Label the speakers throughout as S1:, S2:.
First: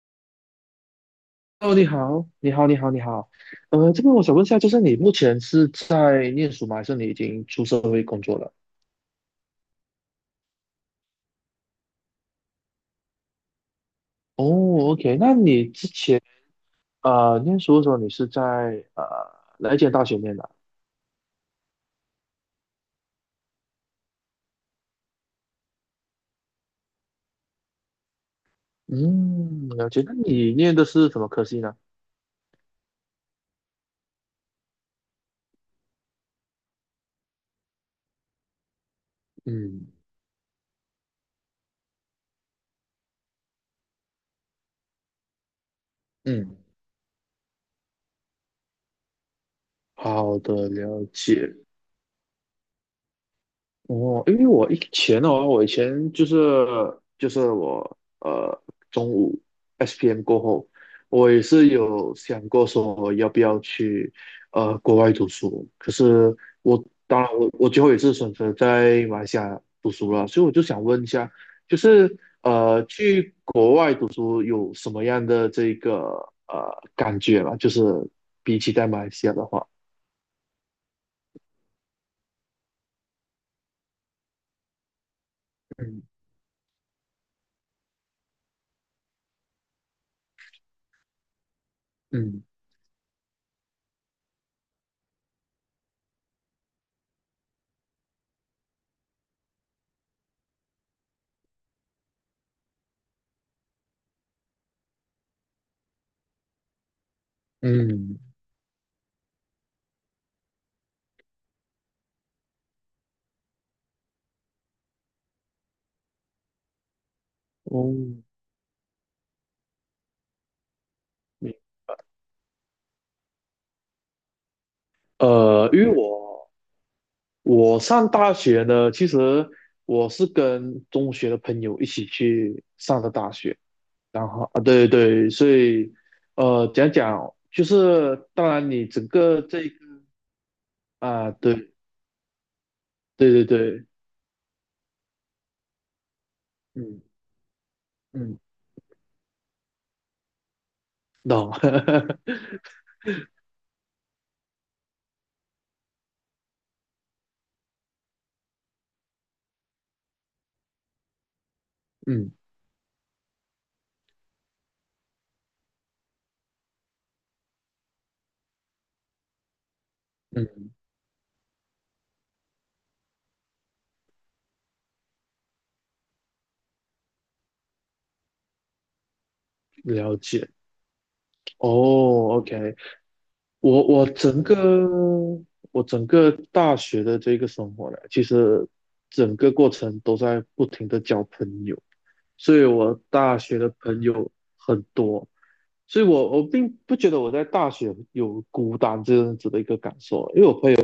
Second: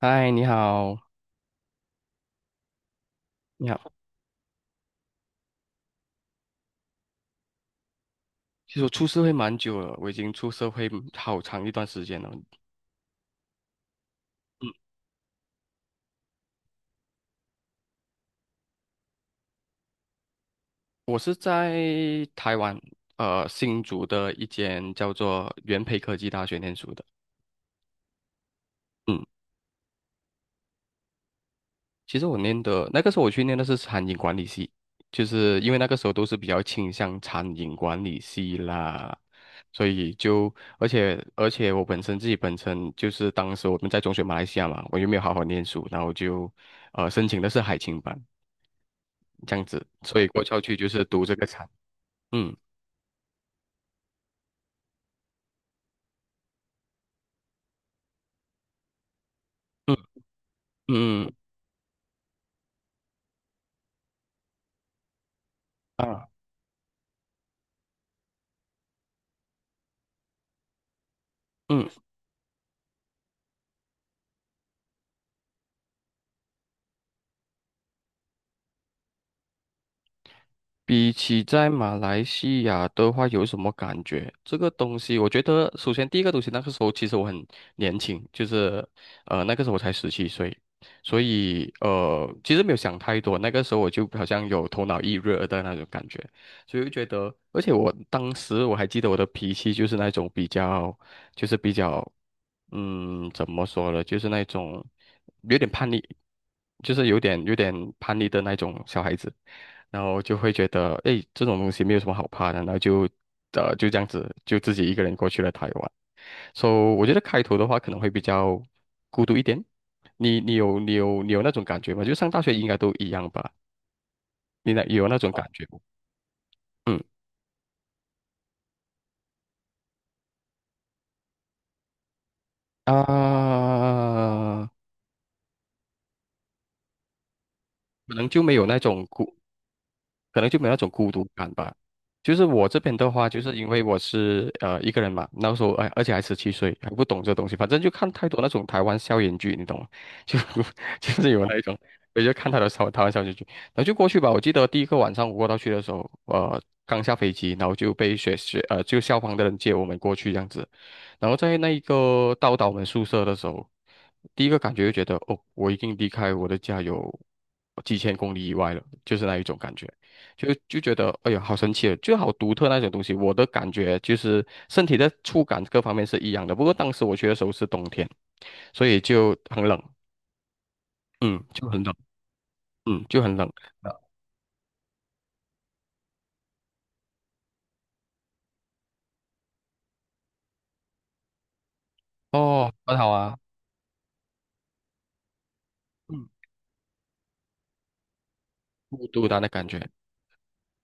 S1: 嗨，你好，
S2: 哦，你好，你好，你好，你好。
S1: 你好。
S2: 这边我想问一下，就是你目前是在念书吗？还是你已经出社会工作了？
S1: 其实我出社会蛮久了，我已经出社会好长一段时间了。嗯。
S2: 哦，OK，那你之前念书的时候，你是在呃哪一间大学念的啊？
S1: 我是在台湾，新竹的一间叫做元培科技大学念书的。嗯，
S2: 嗯，了解。那你念的是什么科系呢？
S1: 其实我念的那个时候我去念的是餐饮管理系，就是因为那个时候都是比较倾向餐饮管理系啦，所
S2: 嗯
S1: 以就而且我本身自己本身就是当时我们在中学马来西亚嘛，我又没有好好念书，然后就
S2: 嗯，
S1: 申请的是海青班。这样子，所以
S2: 好
S1: 过桥
S2: 的，
S1: 去就是
S2: 了
S1: 读这个
S2: 解。
S1: 产。嗯
S2: 哦，因为我以前的话，我以前就是我中午
S1: 嗯
S2: SPM 过后，我
S1: 嗯
S2: 也是有想过说要不要去国外读书，可
S1: 嗯啊
S2: 是我当然我最后也是选择在马来西亚读书了，所以我就想问一下，就
S1: 嗯。
S2: 是去国外读书有什么样的这个感觉嘛？就是比起在马来西亚的话，
S1: 比起在马来西亚的话，有什么感觉？这个东西，我觉得首先
S2: 嗯
S1: 第一个东西，那个时候其实我很年轻，就是那个时候我才十七岁，所以
S2: 嗯
S1: 其实没有想太多，那个时候我就好像有头脑一热的那种感觉，所以就觉得，而且我当时我还记得我的脾气就是那种比较，就是比较，嗯，怎么说呢，就是那种有点叛逆，就是有点叛
S2: 嗯，
S1: 逆的那种小孩子。然后就会觉得，哎，这种东西没有什么好怕的，然后就，就这样子，就自己一个人过去了台湾。So，我觉得开头的话
S2: 哦。
S1: 可能会比较孤独一点。你有那种感觉吗？就上大学应该都一样吧？你那有那种感觉吗？
S2: 因为我
S1: 嗯
S2: 我上大学呢，其实我是跟中学的朋友一起去上的大学，然后啊，
S1: 啊。
S2: 对对，所以，讲讲就
S1: 可能
S2: 是，
S1: 就
S2: 当
S1: 没有
S2: 然
S1: 那
S2: 你
S1: 种
S2: 整
S1: 孤
S2: 个这一个
S1: 可能就没有那种孤独
S2: 啊，
S1: 感
S2: 对
S1: 吧。就是我这边的话，
S2: 对
S1: 就
S2: 对
S1: 是因为
S2: 对，
S1: 我是一个人嘛，那时候哎，而且还十七岁，还
S2: 嗯
S1: 不懂这东西，反正就看太
S2: 嗯，
S1: 多那种台湾校园剧，你懂吗？就就是有
S2: 懂，
S1: 那一种，我就看 他的台湾校园剧，然后就过去吧。我记得第一个晚上我过到去的时候，刚下飞机，然后就被学学呃就校方的人接我们过去这样子，然后在那一
S2: 嗯
S1: 个到达我们宿舍的时候，第一个感觉就觉得哦，我已经离开我的家有几千公里以外了，就是那一种感觉。就
S2: 嗯，
S1: 就觉得，哎呀，好神奇哦，就好独特那种东西。我的感觉就是身体的触感各方面是一样的，不过当时我去的时候是冬天，所以就很冷。
S2: 了解，
S1: 嗯，就很冷。
S2: 哦，OK，
S1: 嗯，就很冷。
S2: 我我整个我整个大学的这个生活呢，其实整个过程都在不停的交朋友。所以
S1: 哦，很
S2: 我
S1: 好啊。
S2: 大学的朋友很多，所以
S1: 嗯，
S2: 我并不觉得我在大学有孤单
S1: 孤
S2: 这
S1: 独
S2: 样
S1: 的那
S2: 子的一
S1: 感
S2: 个
S1: 觉。
S2: 感受，因为我朋友，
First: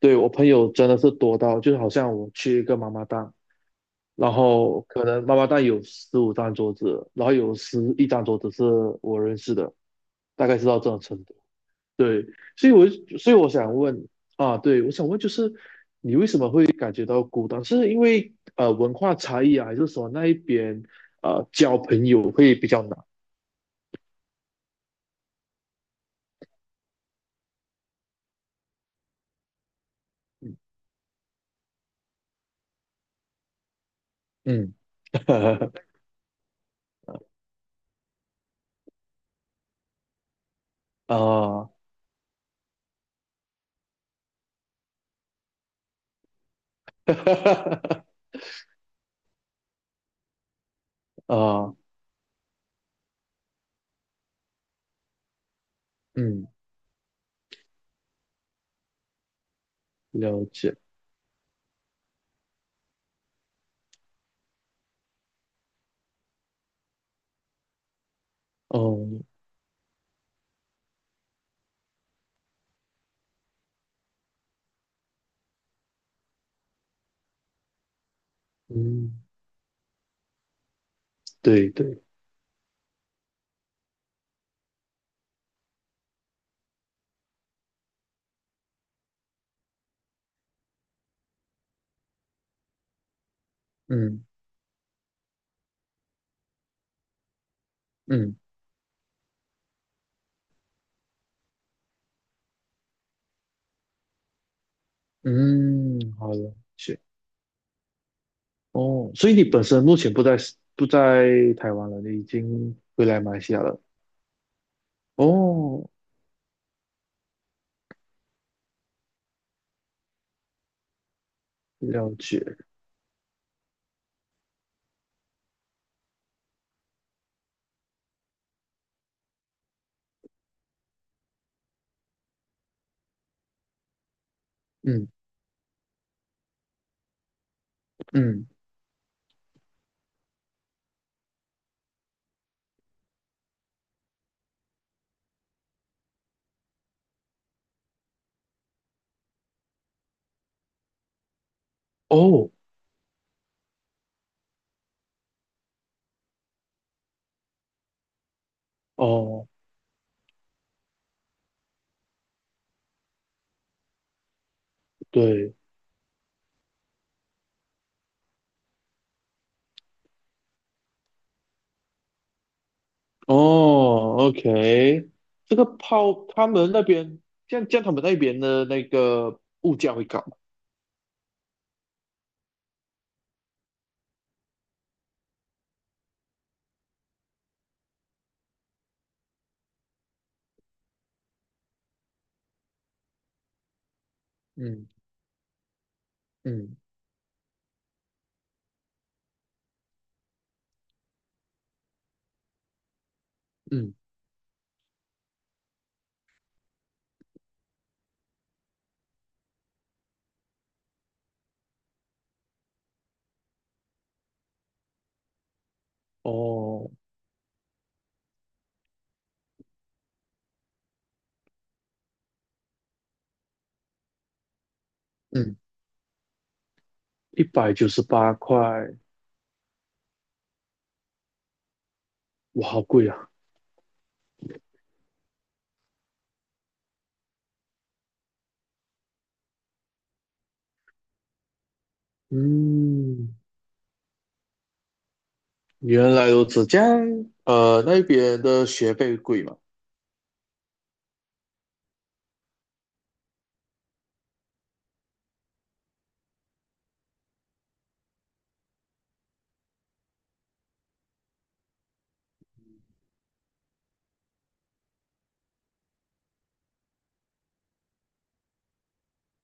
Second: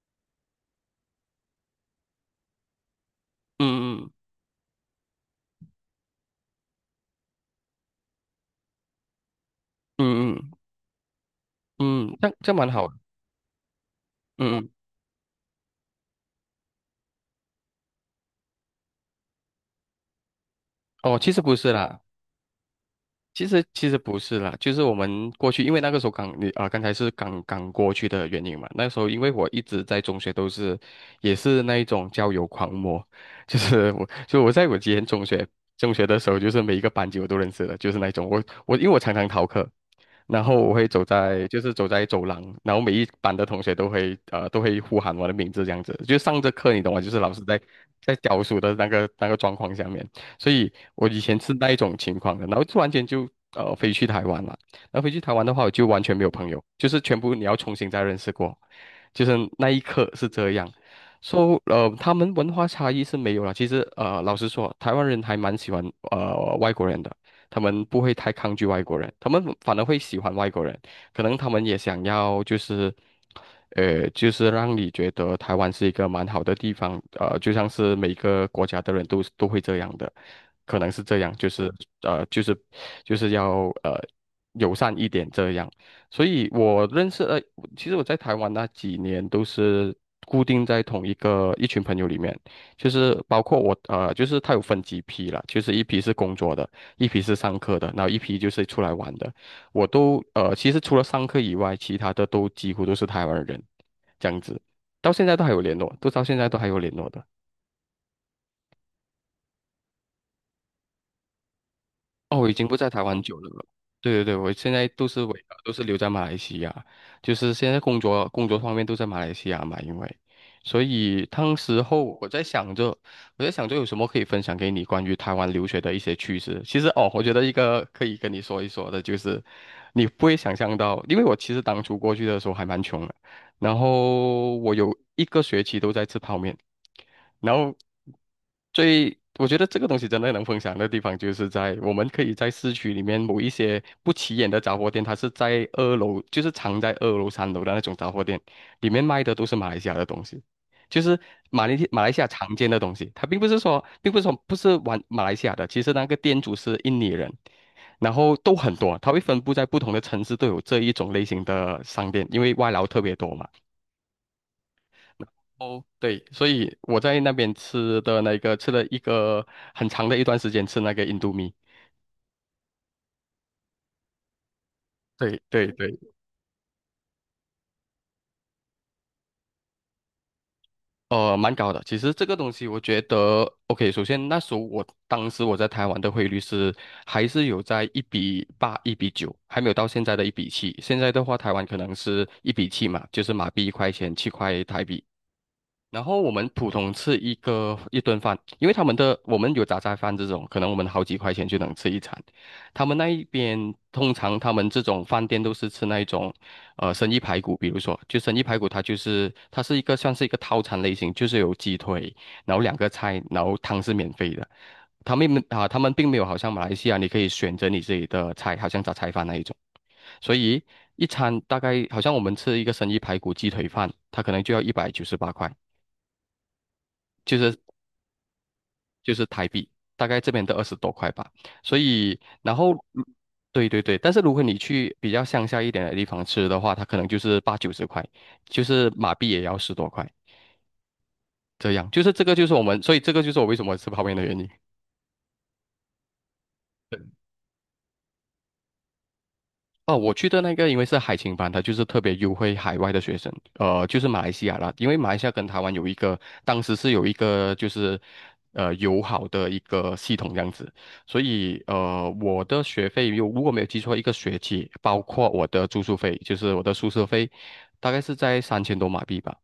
S2: 对，我朋友真的是多到，就是好像我去一个妈妈档，
S1: 嗯嗯
S2: 然后可能妈妈档有十五张桌子，然后有十一张桌子是我认识的，大
S1: 嗯
S2: 概是到这种程度。
S1: 嗯嗯。
S2: 对，
S1: 这样
S2: 所
S1: 蛮
S2: 以我
S1: 好的。
S2: 所以我想问，啊，
S1: 嗯嗯。
S2: 对，我想问就是你为什么会感觉到孤单？是因为文化差异啊，还是说那一边
S1: 哦，其实不是
S2: 交
S1: 啦。
S2: 朋友会比较难？
S1: 其实不是啦，就是我们过去，因为那个时候刚你啊、刚才是刚刚过去的原因嘛。那时候因为我一直在中学都是，也是那一种交友狂魔，就是我，就我在
S2: 嗯，
S1: 我之前中学中 学的时候，就是每一个班级我都认识的，就是那一种我因为我常常逃课，然后我会走在就
S2: 啊，
S1: 是走在走廊，然后每一班的同学都会都会呼喊我的名字这样子，就上着课你懂吗？就是老师在教书的那个状况下面。所以我以前是那
S2: 啊，
S1: 一种情况的，然后突然间就飞去台湾了。然后飞去台湾的话，我就完全没有朋
S2: 嗯，
S1: 友，就是全部你要重新再认识过，就是那一刻是
S2: 了
S1: 这样。
S2: 解，
S1: So, 他们文化差异是没有了。其实老实说，台湾人还蛮喜欢外国人的，他们不会太抗拒外国
S2: 哦，
S1: 人，他们反而会喜欢外国人。可能他们也想要就是。就是让你觉得台湾是一个蛮好的地方，就像是每个国家的人
S2: 嗯，
S1: 都会这样的，可能是这样，就
S2: 对
S1: 是
S2: 对，
S1: 呃，就是就是要友善一点这样。所以我认识其实我在台湾那几年都是固定在同一个一群朋友里面，就是包括我
S2: 嗯
S1: 就是他有分几批啦，就是一批是工作的，一批是上课的，然后一
S2: 嗯
S1: 批就是出来玩的。我都其实除了上课以外，其他的都几乎都是台湾人，这样子，到现在都还有联络，都
S2: 嗯，
S1: 到
S2: 好，
S1: 现在
S2: 了
S1: 都还有联
S2: 解，
S1: 络的。
S2: 哦，所以你本身目前不在台湾了，你已
S1: 哦，我已经不
S2: 经
S1: 在台
S2: 回
S1: 湾
S2: 来马
S1: 久
S2: 来
S1: 了。
S2: 西亚了，
S1: 对对对，我现在都是
S2: 哦，
S1: 留在马来西亚，就是现在工作方面都在马来西亚嘛，因为，所以当时候
S2: 了
S1: 我
S2: 解，
S1: 在想着，有什么可以分享给你关于台湾留学的一些趣事。其实哦，我觉得一个可以跟你说一说的就是，你不会想象到，因为我其实当初过去的时候还蛮穷的。然后我有
S2: 嗯。
S1: 一个学期都在吃泡面，然后
S2: 嗯，
S1: 我觉得这个东西真的能分享的地方，就是在我们可以在市区里面某一些不起眼的杂货店，它是在二楼，就是藏在二楼、三楼的那种杂货店，里面卖的都是马来西亚的东西，就是马来西亚
S2: 哦，
S1: 常见的东西。它并不是说，不是玩马来西亚的，其实那个店主是印尼人，然后都很多，它会分
S2: 哦，
S1: 布在不同的城市都有这一种类型的商店，因为外劳特别多嘛。
S2: 对，
S1: 哦，对，所以我在那边吃了一个很长的一段时间，吃那个印度米。
S2: 哦，OK，
S1: 对
S2: 这个
S1: 对对，
S2: 泡他们那边，像他们那边的那个物价会高吗？
S1: 蛮高的。其实这个东西，我觉得，OK，首先那时候我当时我在台湾的汇率是还是有在1:8、1:9，还没有到现在的一比七。现在的话，台湾可能是一比七嘛，就是马币1块钱，七块台
S2: 嗯
S1: 币。然后我们普
S2: 嗯
S1: 通吃一顿饭，因为他们的我们有杂菜饭这种，可能我们好几块钱就能吃一餐。他们那一边
S2: 嗯，
S1: 通常他们这种饭店都是吃那一种，生意排骨，比如说就生意排骨，它是算是一个套餐类型，就是有鸡腿，然后2个菜，然后汤是免费的。他们并没有好像马来西
S2: 哦，
S1: 亚你可以选择你自己的菜，好像杂菜饭那一种。所以一餐大概好像我们吃一个生意排骨鸡腿饭，它可能就要198块。
S2: 嗯，
S1: 就
S2: 一
S1: 是
S2: 百九十八块，
S1: 就是台币，大概这边的20多块吧。所以，然
S2: 哇，
S1: 后，
S2: 好
S1: 嗯
S2: 贵啊！
S1: 对对对，但是如果你去比较乡下一点的地方吃的话，它可能就是八九十块，就是马币也要十多块，这样。就是这个就是我们，所以这个就
S2: 嗯，
S1: 是我为什么吃泡面的原因。
S2: 原来如此，这样，那边的学费贵吗？
S1: 哦，我去的那个因为是海青班，它就是特别优惠海外的学生，就是马来西亚啦，因为马来西亚跟台湾有一个，当时是有一个就是友好的一个系统这样子，所以我的学费如果没有记错，一个学期包括我的住宿费，就是我的宿舍费，大概是在3000多马币吧。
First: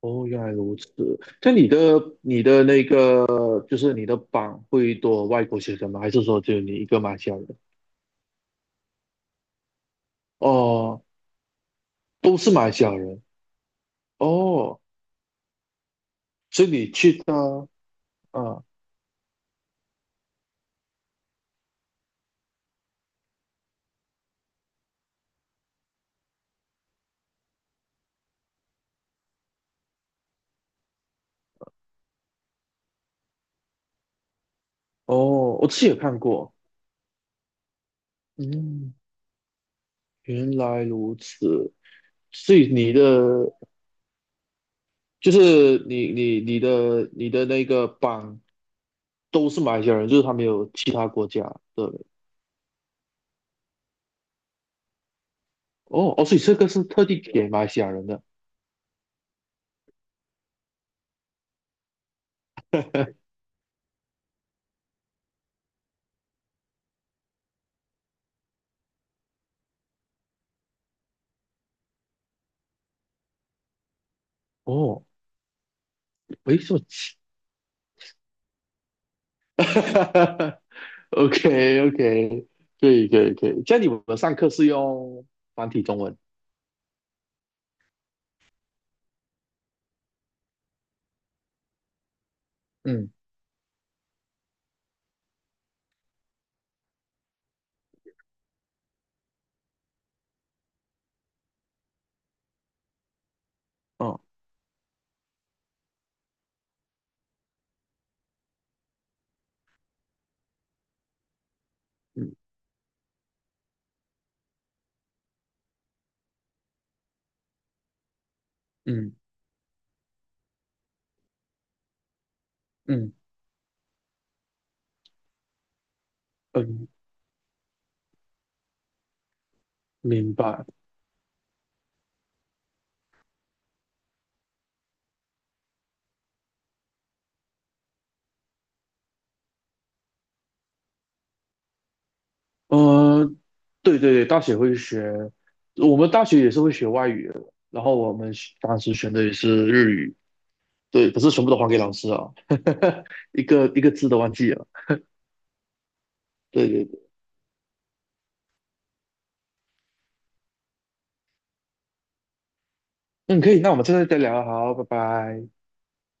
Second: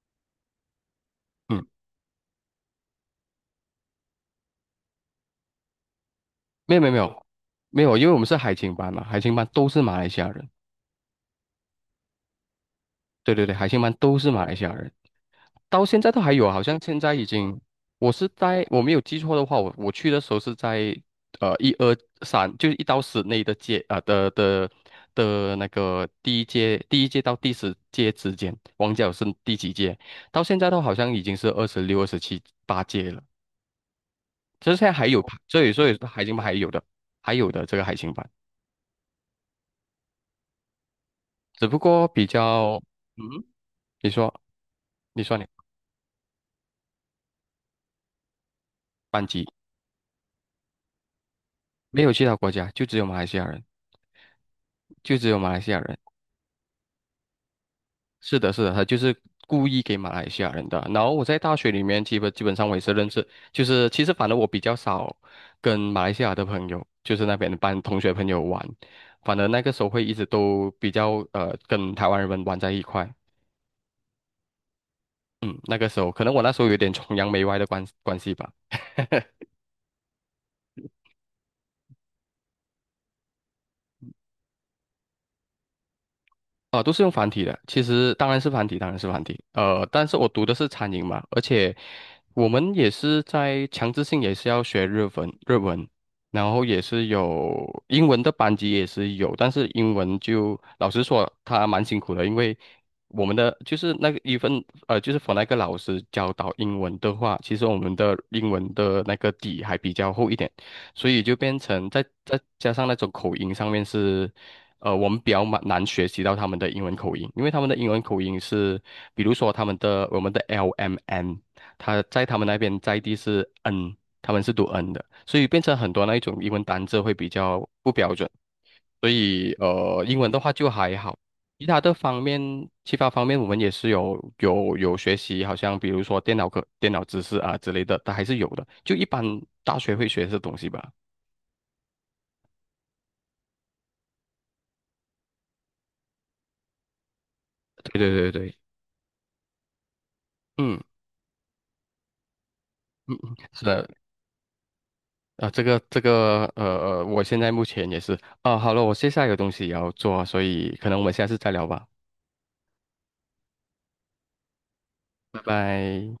S2: 哦，原来如此。那
S1: 嗯，
S2: 你的那个，就是你的榜会多外国学生吗？还是说只有你
S1: 没有
S2: 一
S1: 没有没
S2: 个马来
S1: 有
S2: 西亚人？
S1: 没有，因为我们是海青班嘛，海青班都是马来西亚人，
S2: 哦，都是马来西亚人。
S1: 对对对，海青班都是马来西亚
S2: 哦，
S1: 人。到现在都还有啊好
S2: 所以
S1: 像
S2: 你
S1: 现在
S2: 去
S1: 已
S2: 他
S1: 经，我是
S2: 啊，
S1: 在我没有记错的话，我去的时候是在一二三，就是一到十内的届啊、的那个第一届到第10届之间，王角是第几届？到现在都好像已经是二十六、二十七、八届了，这现在还有，
S2: 哦，
S1: 所
S2: 我
S1: 以
S2: 自己
S1: 所
S2: 也
S1: 以
S2: 看
S1: 海星班还
S2: 过，
S1: 有的，还有的这个海星班，
S2: 嗯，原来如
S1: 只
S2: 此，
S1: 不过比
S2: 所以
S1: 较。
S2: 你的
S1: 嗯，你说你
S2: 就
S1: 说你
S2: 是你的那个榜都是马来西亚人，就是他没有其他国家的
S1: 没
S2: 人。
S1: 有其他国家，就只有马来西亚人，就只有马来西亚人。
S2: 哦哦，所以这个是特地给马来西亚人的。
S1: 是的，是的，他就是故意给马来西亚人的。然后我在大学里面，基本上我也是认识，就是其实反正我比较少跟马来西亚的朋友，就是那边的班同学朋友玩，反而那个时候会一直都比较跟台湾人们玩在一块。
S2: 哦，
S1: 嗯，那个时候可能我那
S2: 没
S1: 时候
S2: 什
S1: 有
S2: 么
S1: 点崇
S2: 奇
S1: 洋媚外的关系吧。
S2: ，OK OK，可以可以可以，这样你们上课是用繁体中文。
S1: 啊、都是用繁体的。其实当然是繁体，当然是繁体。但是我读的是餐饮嘛，而且我们也
S2: 嗯，
S1: 是在强制性也是要学日文，然后也是有英文的班级也是有，但是英文就老实说，它蛮辛苦的，因为我们的就是那个
S2: 哦，
S1: 一份就是 for 那个老师教导英文的话，其实我们的英文的那个底还比较厚一点，所以就变成再
S2: 嗯
S1: 再加上那种口音上面是我们比较蛮难学习到他们的英文口音，因为他们的英文口音是，
S2: 嗯
S1: 比如说他们的我们的 LMN，他在他们那边在
S2: 嗯
S1: 地是 N，他们是读 N 的，所以变成很多那一种英文单
S2: 嗯。
S1: 字会比较不标准，所以英文
S2: 明
S1: 的话
S2: 白。
S1: 就还好。其他的方面，其他方面我们也是有学习，好像比如说电脑课、电脑知识啊之类的，它还是有的。就一般大学会学这东西吧。
S2: 嗯，对对对，大学会学，我们大学也是会学外语的，然
S1: 对
S2: 后我
S1: 对对
S2: 们学
S1: 对。
S2: 当时选的也是日语，
S1: 嗯
S2: 对，可是全部都还给老师啊，
S1: 嗯，嗯，
S2: 一
S1: 是
S2: 个一
S1: 的。
S2: 个字都忘记了。
S1: 啊，这个
S2: 对对对，
S1: 我现在目前也是啊，好了，我现在有东西也要做，所以可能我们下次再聊吧，
S2: 嗯，可以，那我们现在再聊啊，好，拜
S1: 拜
S2: 拜。
S1: 拜。